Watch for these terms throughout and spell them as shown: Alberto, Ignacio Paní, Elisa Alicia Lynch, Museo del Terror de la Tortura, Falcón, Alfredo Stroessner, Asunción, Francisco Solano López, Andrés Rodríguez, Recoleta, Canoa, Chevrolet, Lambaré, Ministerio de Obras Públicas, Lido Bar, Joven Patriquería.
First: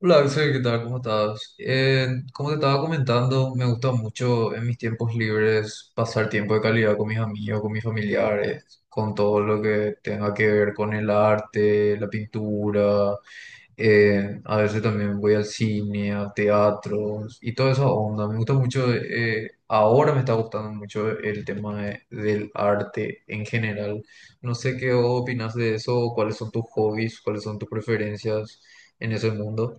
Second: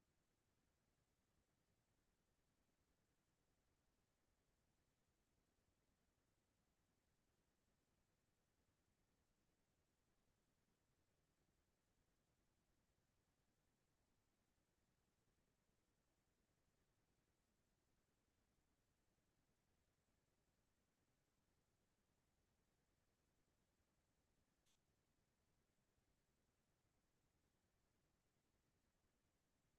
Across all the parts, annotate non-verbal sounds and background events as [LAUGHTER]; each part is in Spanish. Hola Axel, ¿qué tal? ¿Cómo estás? Como te estaba comentando, me gusta mucho en mis tiempos libres pasar tiempo de calidad con mis amigos, con mis familiares, con todo lo que tenga que ver con el arte, la pintura. A veces también voy al cine, a teatros y toda esa onda. Me gusta mucho, ahora me está gustando mucho el tema del arte en general. No sé qué opinas de eso, cuáles son tus hobbies, cuáles son tus preferencias en ese mundo.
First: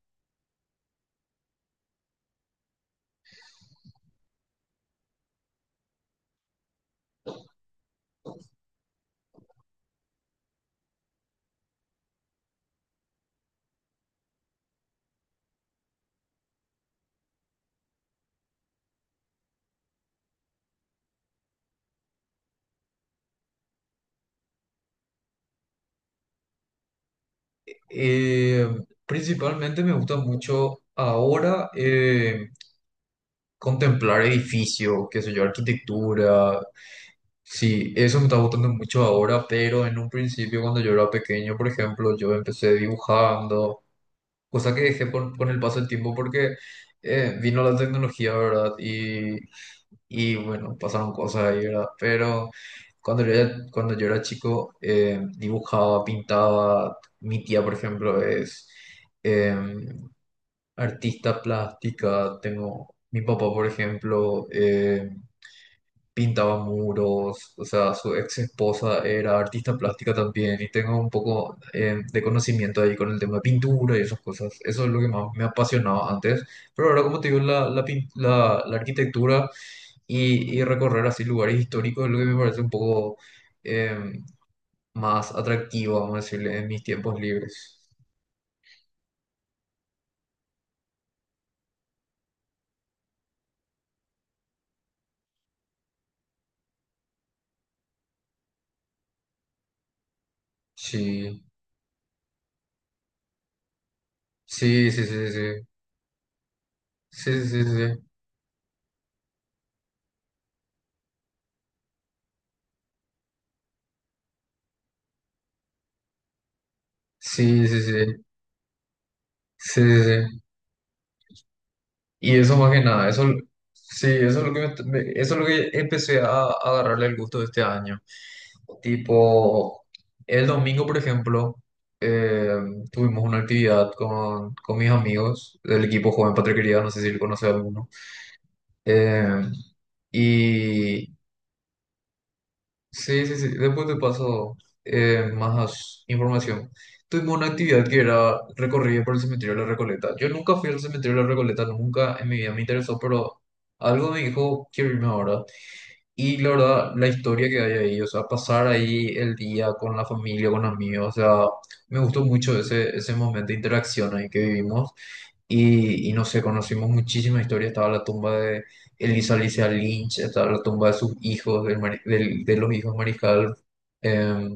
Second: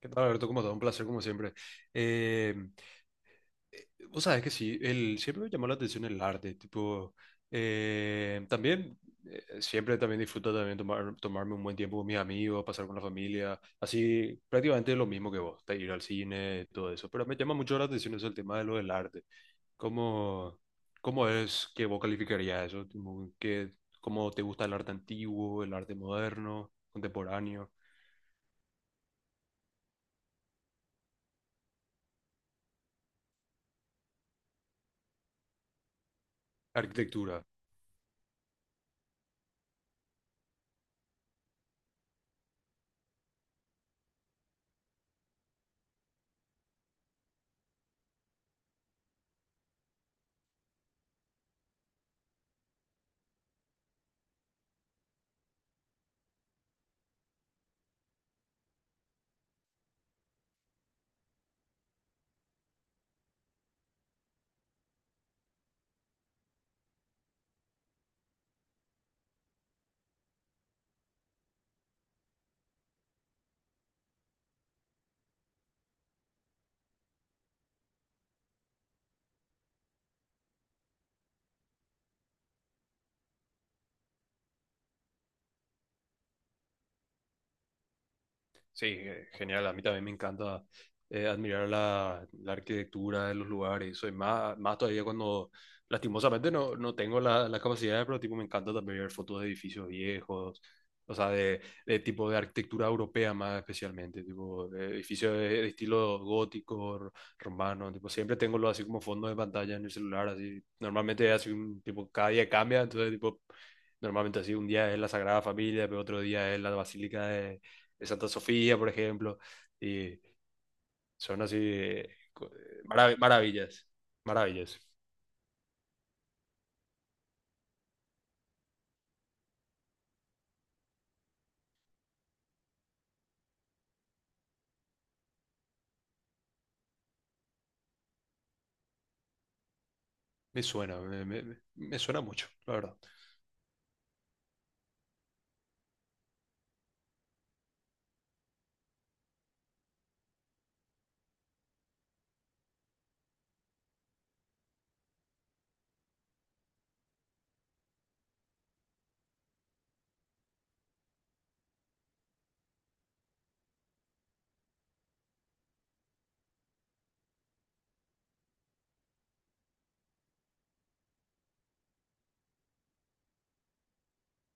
¿Qué tal, Alberto? ¿Cómo estás? Un placer, como siempre. Eh, vos sabés que sí, siempre me llamó la atención el arte, tipo, eh, también, siempre también disfruto también tomarme un buen tiempo con mis amigos, pasar con la familia, así, prácticamente lo mismo que vos, de ir al cine, todo eso, pero me llama mucho la atención eso, el tema de lo del arte. ¿Cómo, ¿cómo es que vos calificarías eso? Tipo, ¿cómo te gusta el arte antiguo, el arte moderno, contemporáneo, Eh, Principalmente me gusta mucho ahora, contemplar edificios, qué sé yo, arquitectura. arquitectura? Sí, eso me está gustando mucho ahora, pero en un principio cuando yo era pequeño, por ejemplo, yo empecé dibujando. Cosa que dejé con el paso del tiempo porque vino la tecnología, ¿verdad? Y y bueno, pasaron cosas ahí, ¿verdad? Pero cuando yo era chico, dibujaba, pintaba. Mi tía, por ejemplo, es, em, artista plástica. Tengo mi papá, por ejemplo, pintaba muros, o sea, su ex esposa era artista plástica también, y tengo un poco de conocimiento ahí con el tema de pintura y esas cosas. Eso es lo que más me apasionaba antes, pero ahora, como te digo, la arquitectura y recorrer así lugares históricos es lo que me parece un poco eh, más atractivo, vamos a decirle, en mis tiempos libres. Sí, genial. A mí también me encanta admirar la arquitectura de los lugares. Soy más, más todavía cuando, lastimosamente, no tengo la capacidad, pero tipo, me encanta también ver fotos de edificios viejos, o sea, Sí, de tipo de arquitectura europea más especialmente, tipo de sí, sí, sí, edificios sí. de estilo gótico, Sí, sí, romano. sí, Tipo, siempre tengo lo así como fondo de pantalla en el celular. Así. Normalmente, así, tipo, cada día cambia, entonces, tipo, normalmente así, un día es la Sagrada Familia, pero otro día es la Basílica sí, sí, sí, de sí, Santa Sofía, por ejemplo, sí, sí. y Sí. son así Y eso más que nada, eso, maravillas, sí, eso es lo maravillas. que, eso es lo que empecé a agarrarle el gusto de este año. Tipo, el domingo, por ejemplo, eh, tuvimos una actividad con mis amigos del equipo Joven Patriquería, no sé si lo conoce alguno. Eh, Me suena, y me suena mucho, la verdad. sí, sí, sí. Después te paso más información. Tuvimos una actividad que era recorrida por el cementerio de la Recoleta. Yo nunca fui al cementerio de la Recoleta, nunca en mi vida me interesó, pero algo me dijo, quiero irme ahora. Y la verdad, la historia que hay ahí, o sea, pasar ahí el día con la familia, con amigos, o sea, me gustó mucho ese ese momento de interacción ahí que vivimos. Y no sé, conocimos muchísimas historias. Estaba la tumba de Elisa Alicia Lynch, estaba la tumba de sus hijos, de los hijos Mariscal eh,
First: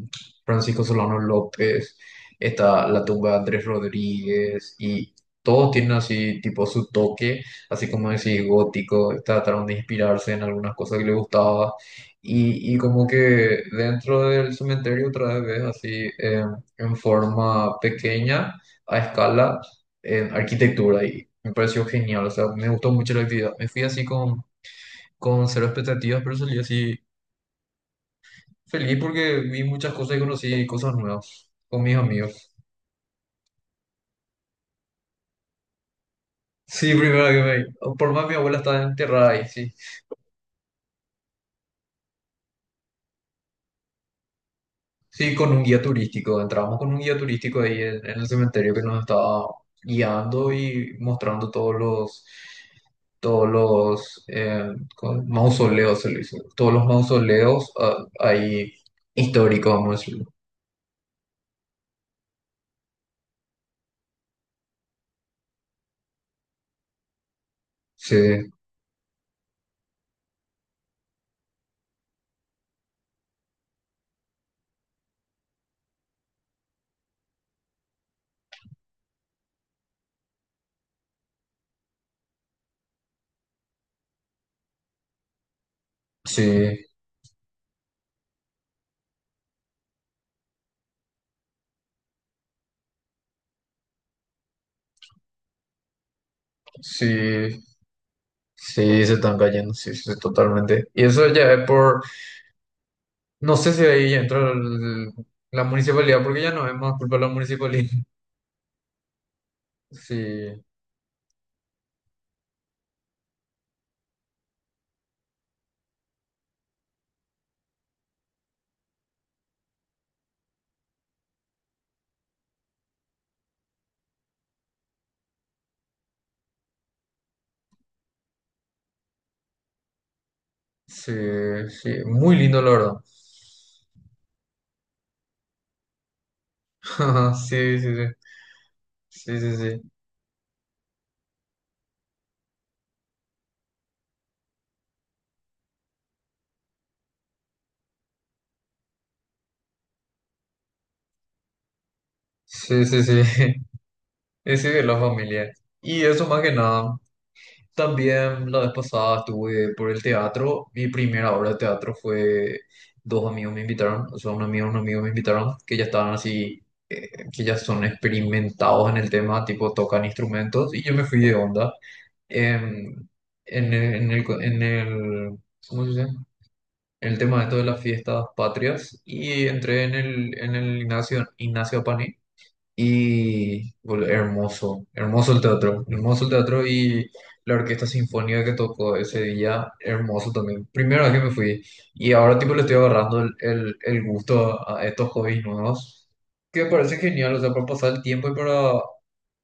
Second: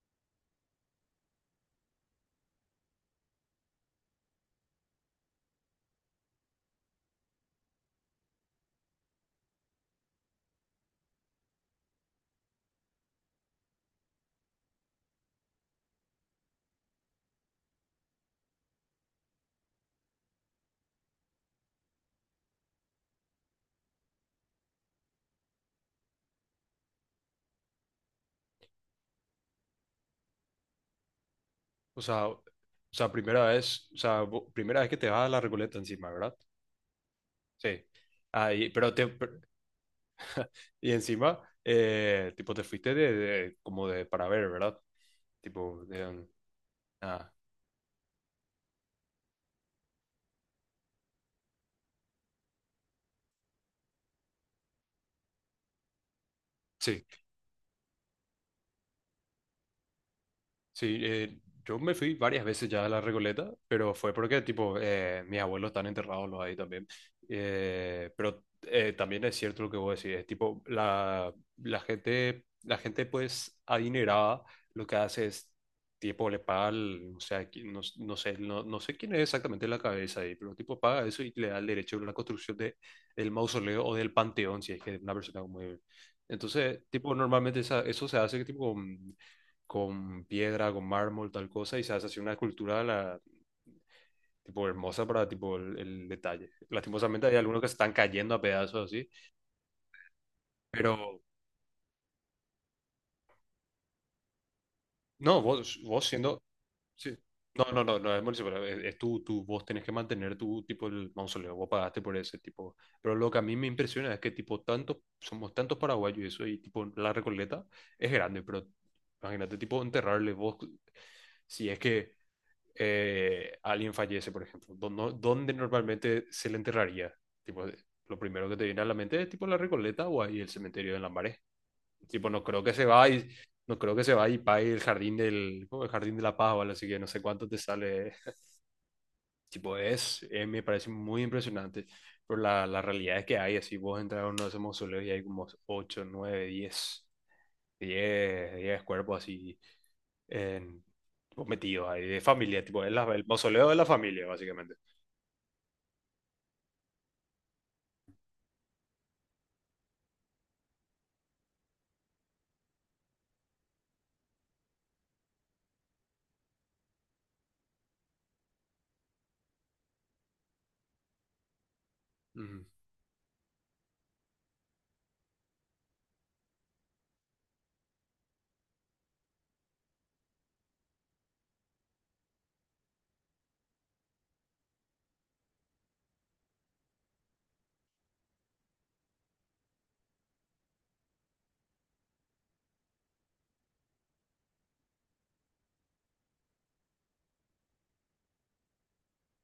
Francisco Solano López, está la tumba de Andrés Rodríguez, y todos tienen así, tipo, su toque, así como decir, gótico. Trataron de inspirarse en algunas cosas que les gustaba. Y y como que dentro del cementerio otra vez ves así, eh, en forma pequeña, a escala, en arquitectura, y me pareció genial, o sea, me gustó mucho la actividad. Me fui así con cero expectativas, pero salí así feliz porque vi muchas cosas y conocí cosas nuevas con mis O sea, o amigos. sea, primera vez, o sea, primera vez que te vas a la Recoleta encima, ¿verdad? Sí, primero que Sí. me... Por más mi Ah, abuela y- está pero te, enterrada per- ahí, sí. y encima, tipo, te fuiste de, como de para ver, ¿verdad? Sí, con un guía Tipo, de, un- turístico. Entramos con un guía ah, turístico ahí en el cementerio que nos estaba guiando y mostrando todos los... Todos los mausoleos, se le dice. Todos los sí. mausoleos ah, ahí históricos, vamos a decirlo. Sí, yo me fui varias veces ya a la Recoleta, pero fue porque, tipo, mis abuelos están enterrados los ahí también. Pero Sí. También es cierto lo que vos decís, es tipo, la gente, pues, adinerada, lo que hace es, tipo, le paga, o sea, no, no sé, no sé quién es exactamente la cabeza ahí, pero, tipo, paga eso y le da el derecho a la construcción de, del mausoleo o del panteón, si es que es una persona muy... Sí, Entonces, tipo, normalmente eso se hace, que, tipo, con piedra, con mármol, tal cosa, y se hace así una escultura la, tipo hermosa para tipo el detalle. Lastimosamente hay sí, algunos que se están cayendo a pedazos sí, así, se están cayendo, sí, sí, totalmente. Y pero eso ya es por, no sé si ahí entra no, la vos municipalidad, porque siendo... ya no es más culpa Sí. de la No, no, municipalidad. no, [LAUGHS] no es municipal, es tu, vos tenés que mantener tu Sí, tipo el mausoleo, vos pagaste por ese tipo. Pero lo que a mí me impresiona es que tipo tantos, somos tantos paraguayos y eso, y tipo la Recoleta es grande, pero imagínate tipo enterrarle vos, si es que alguien fallece, por ejemplo, ¿dónde normalmente se le enterraría? Tipo, lo primero que te viene a la mente es tipo la Recoleta o ahí el cementerio de sí, Lambaré. sí, Tipo, muy no lindo, creo la que se verdad. vaya y no creo que se vaya y pague el jardín del ¿cómo? El jardín de la paz o algo así que no sé [LAUGHS] cuánto te Sí, sí, sale. [LAUGHS] sí, sí, Tipo, sí, es me parece muy impresionante. Pero la realidad es que hay así, vos entras a uno de esos mausoleos y hay como 8 9 10 10, 10 cuerpos así en, tipo, metidos ahí, de familia, tipo, sí, sí, sí, sí. el Sí. mausoleo de la familia, Ese básicamente. de la familia. Y eso más que nada. También la vez pasada estuve por el teatro. Mi primera obra de teatro fue, dos amigos me invitaron, o sea, un amigo y un amigo me invitaron, que ya estaban así, que ya son experimentados en el tema, tipo tocan instrumentos, y yo me fui de onda. Ujú, Em, en el, co- en el- ¿Cómo se dice? En el tema de esto de las fiestas patrias, y entré en el Ignacio, Ignacio Paní, y hermoso, hermoso el teatro, hermoso el teatro, y la orquesta sinfónica que tocó ese día, hermoso también. Primera vez que me fui, y ahora tipo le estoy agarrando el gusto a estos hobbies nuevos, que me parece genial, o sea, para pasar el tiempo y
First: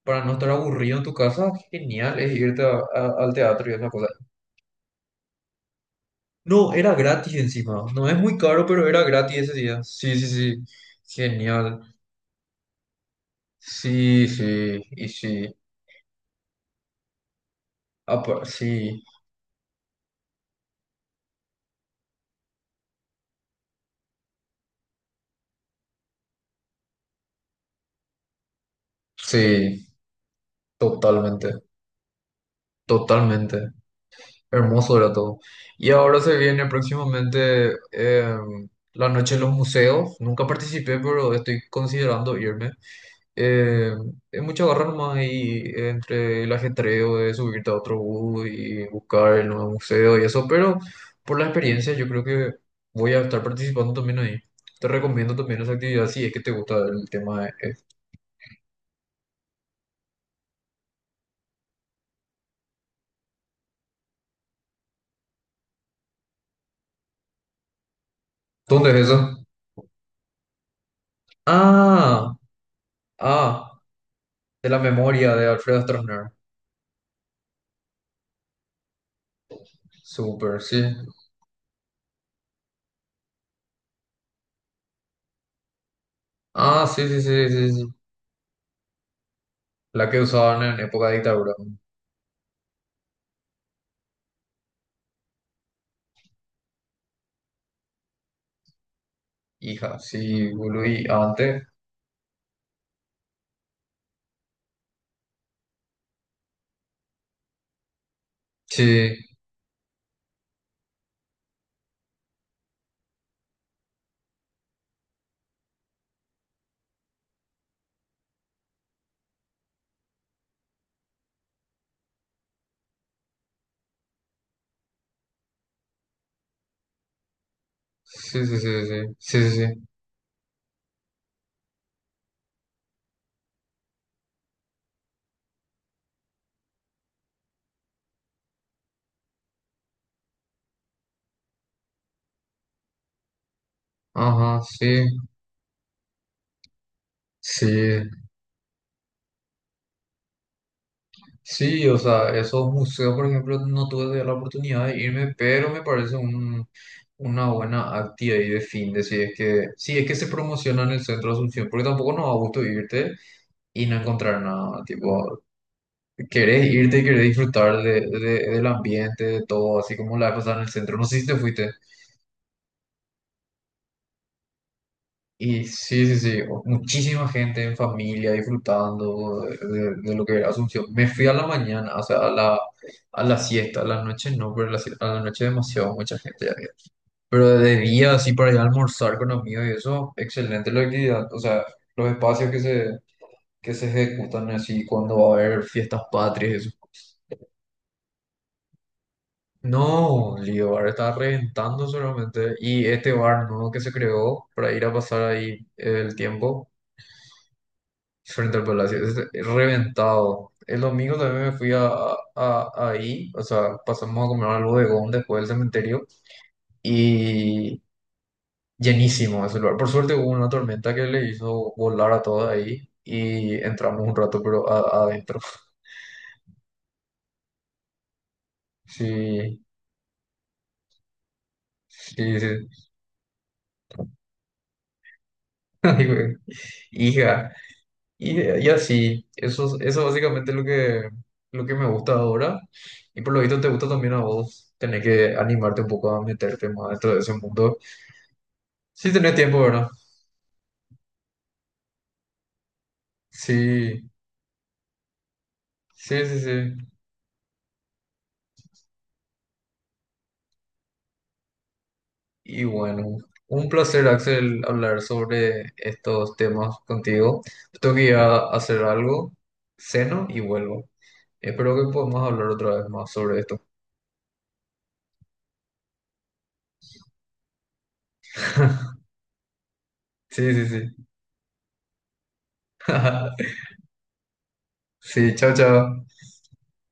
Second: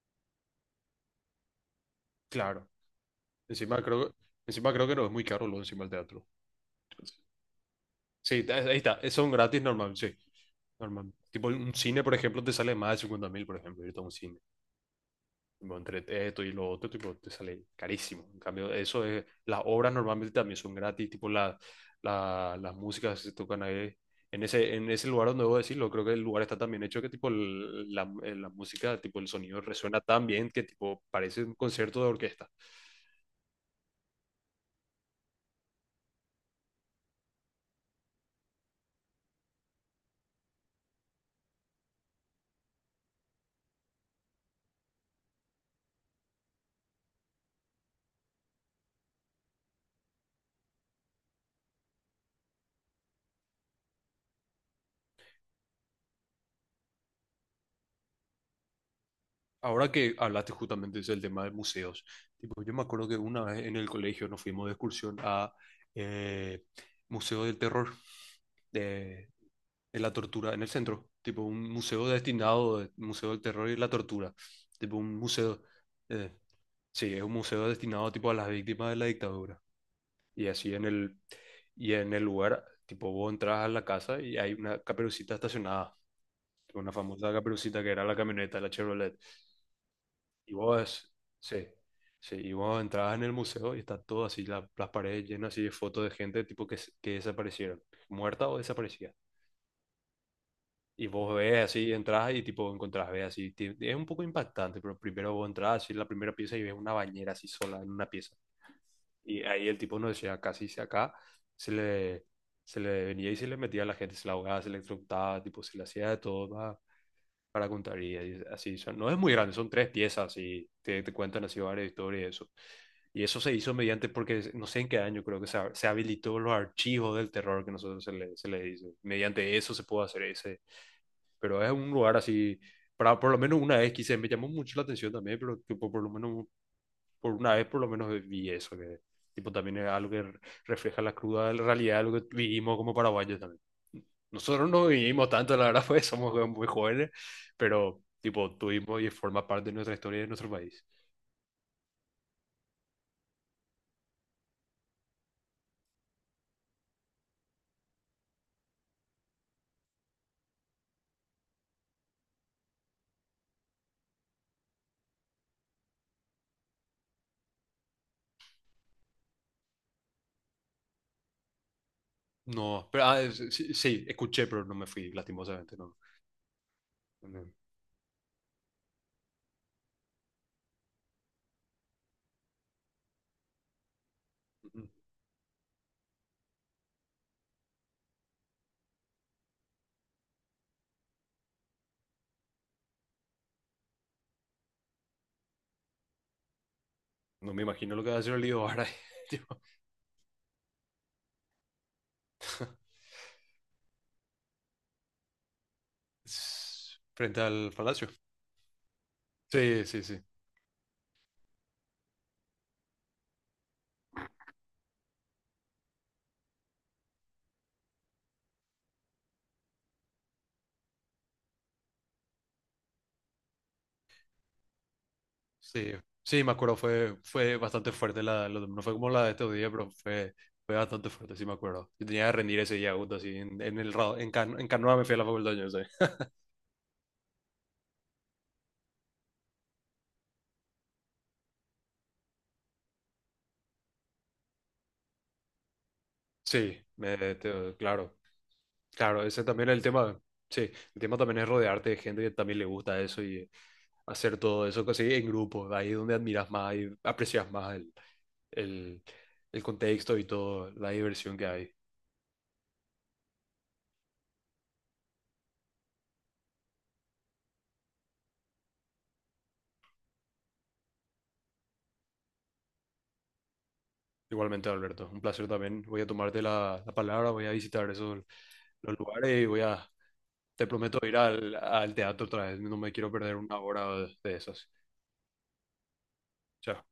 para no estar aburrido en tu casa. Genial es irte claro. Al teatro y Encima esa cosa. creo, encima creo que no es muy caro lo encima del teatro. No, era gratis encima, no es muy Sí, caro, ahí pero está, era es un gratis ese gratis día. normal, sí. Sí, sí, sí, Normal. Tipo, un genial. cine, por ejemplo, te sale más de 50 mil, por ejemplo, irte a un Sí, cine. sí, y sí. Bueno, entre esto y lo otro, tipo, te sale Ah, carísimo. En pa- cambio, sí, eso es, las obras normalmente también son gratis, tipo la, las músicas que se tocan ahí. En ese lugar donde debo decirlo, creo que el lugar está tan bien hecho que tipo la música, tipo el sonido sí, resuena tan bien que tipo parece un totalmente, concierto de orquesta. totalmente. Hermoso era todo. Y ahora se viene próximamente, la noche en los museos. Nunca participé, pero estoy considerando irme. Es mucha garra nomás ahí entre el ajetreo de subirte a otro bus y buscar el nuevo museo y eso, pero por la experiencia yo creo que voy a estar participando también ahí. Te recomiendo también esa actividad si es que te gusta el tema. Ahora que hablaste justamente del tema de museos, tipo, yo me acuerdo que una vez en el colegio nos fuimos de excursión a eh, Museo del Terror ¿Dónde es de, eso? de la Tortura en el centro, tipo un museo Ah. destinado, al Museo del Terror y Ah, la Tortura, de la tipo un memoria de museo, Alfredo Stroessner. eh, sí, es un museo destinado tipo a las víctimas de la dictadura. Y Súper, así sí. Y en el lugar, tipo vos entras a la casa y hay una caperucita estacionada, tipo, Ah, una sí, sí, famosa sí, sí, caperucita que sí. era la camioneta, la Chevrolet. La que Y usaban en época vos, de dictadura. sí, sí, y vos entrabas en el museo y está todo así, las paredes llenas así de fotos de gente tipo que, que desaparecieron, muerta o desaparecida. Hija, sí, boludo, y Y vos antes. ves así, entras y tipo encontrás, ves así, es un poco impactante, pero primero vos entras así en la primera pieza y ves una bañera así sola en una pieza. Sí, Y ahí el tipo no decía, casi se acá, se le, se le venía y se le metía a la gente, se la ahogaba, se le electrocutaba, tipo se le hacía de todo, va, para contar y así son. No es muy grande, son tres piezas y te cuentan así varias historias y eso. Y eso se hizo mediante, porque no sé en qué año creo que se, se habilitó los archivos del terror que nosotros sí, se sí, le sí, dice. sí, sí, sí, Mediante eso sí. se puede hacer ese. Pero es un lugar así, para, por lo menos una vez quise, me llamó mucho la atención también, pero tipo, por lo menos, por una vez por lo menos vi eso, que tipo también es algo que refleja la cruda realidad de lo que vivimos como paraguayos también. Ajá, Nosotros sí, no vivimos tanto, la verdad, [LAUGHS] pues somos muy jóvenes, sí. pero tipo tuvimos y forma parte de nuestra historia y de nuestro país. Sí, o sea, esos museos, por ejemplo, no tuve la oportunidad de irme, pero me parece un, una buena actividad y de fin de, si es que, si es que se promociona en el centro de Asunción, porque tampoco nos da gusto irte y no encontrar nada, tipo, querés irte, querés disfrutar del ambiente, de todo, así como la vez pasada en el centro. No sé si te fuiste. No, pero sí, sí, escuché, pero no me fui, Y lastimosamente, no. sí, sí, sí, o- muchísima No, gente en familia disfrutando de, de- lo que era Asunción. Me fui a la mañana, o sea, a la siesta, a la noche no, pero a la, no a la noche demasiado mucha gente ya había. Pero de día, así para ir a almorzar con amigos y eso, excelente la actividad. O sea, los espacios que se ejecutan así cuando va a haber fiestas patrias. no me imagino lo que va a hacer el lío ahora, [LAUGHS] tipo, No, Lido Bar está reventando solamente. Y este bar nuevo que se creó para ir a pasar ahí el tiempo frente al palacio. frente al palacio, es Sí, sí, sí, reventado. El domingo también me fui ahí, o sea, pasamos a comer al bodegón después del cementerio, y llenísimo ese lugar. Por suerte hubo una tormenta que le hizo volar a todos ahí, y entramos un rato, pero adentro. [LAUGHS] sí, sí, me acuerdo, fue, fue bastante fuerte, la, no fue como la de estos Sí, días, pero fue, fue bastante fuerte, sí me acuerdo. Yo tenía que sí, rendir sí. ese día, justo así, en el, ra- en, Can- en Canoa me fui a la facultad, yo [LAUGHS] sé. Ay, güey. Hija. Y y así, eso, eso básicamente es lo que me gusta ahora. Y por lo visto te gusta también a vos, tener que animarte un poco a meterte Sí, más dentro de ese mundo. claro, ¿Sí claro, tenés ese tiempo, también es el verdad? tema. Sí, el tema también es rodearte de gente que también le gusta eso y Sí, hacer todo eso así en grupo. De ahí es donde sí, sí, admiras más sí. y aprecias más el, el contexto y toda la diversión que hay. Y bueno, un placer, Axel, hablar sobre estos temas contigo. Tengo que ir a hacer algo, ceno y vuelvo. Espero que podamos hablar otra vez más sobre esto. Igualmente, Alberto, un placer también. Voy a tomarte la palabra, voy a visitar esos los [LAUGHS] lugares y voy a, Sí, sí, te prometo sí. ir al, al teatro otra vez. No me quiero perder [LAUGHS] una hora de esas. Sí, chao, chao. Chao.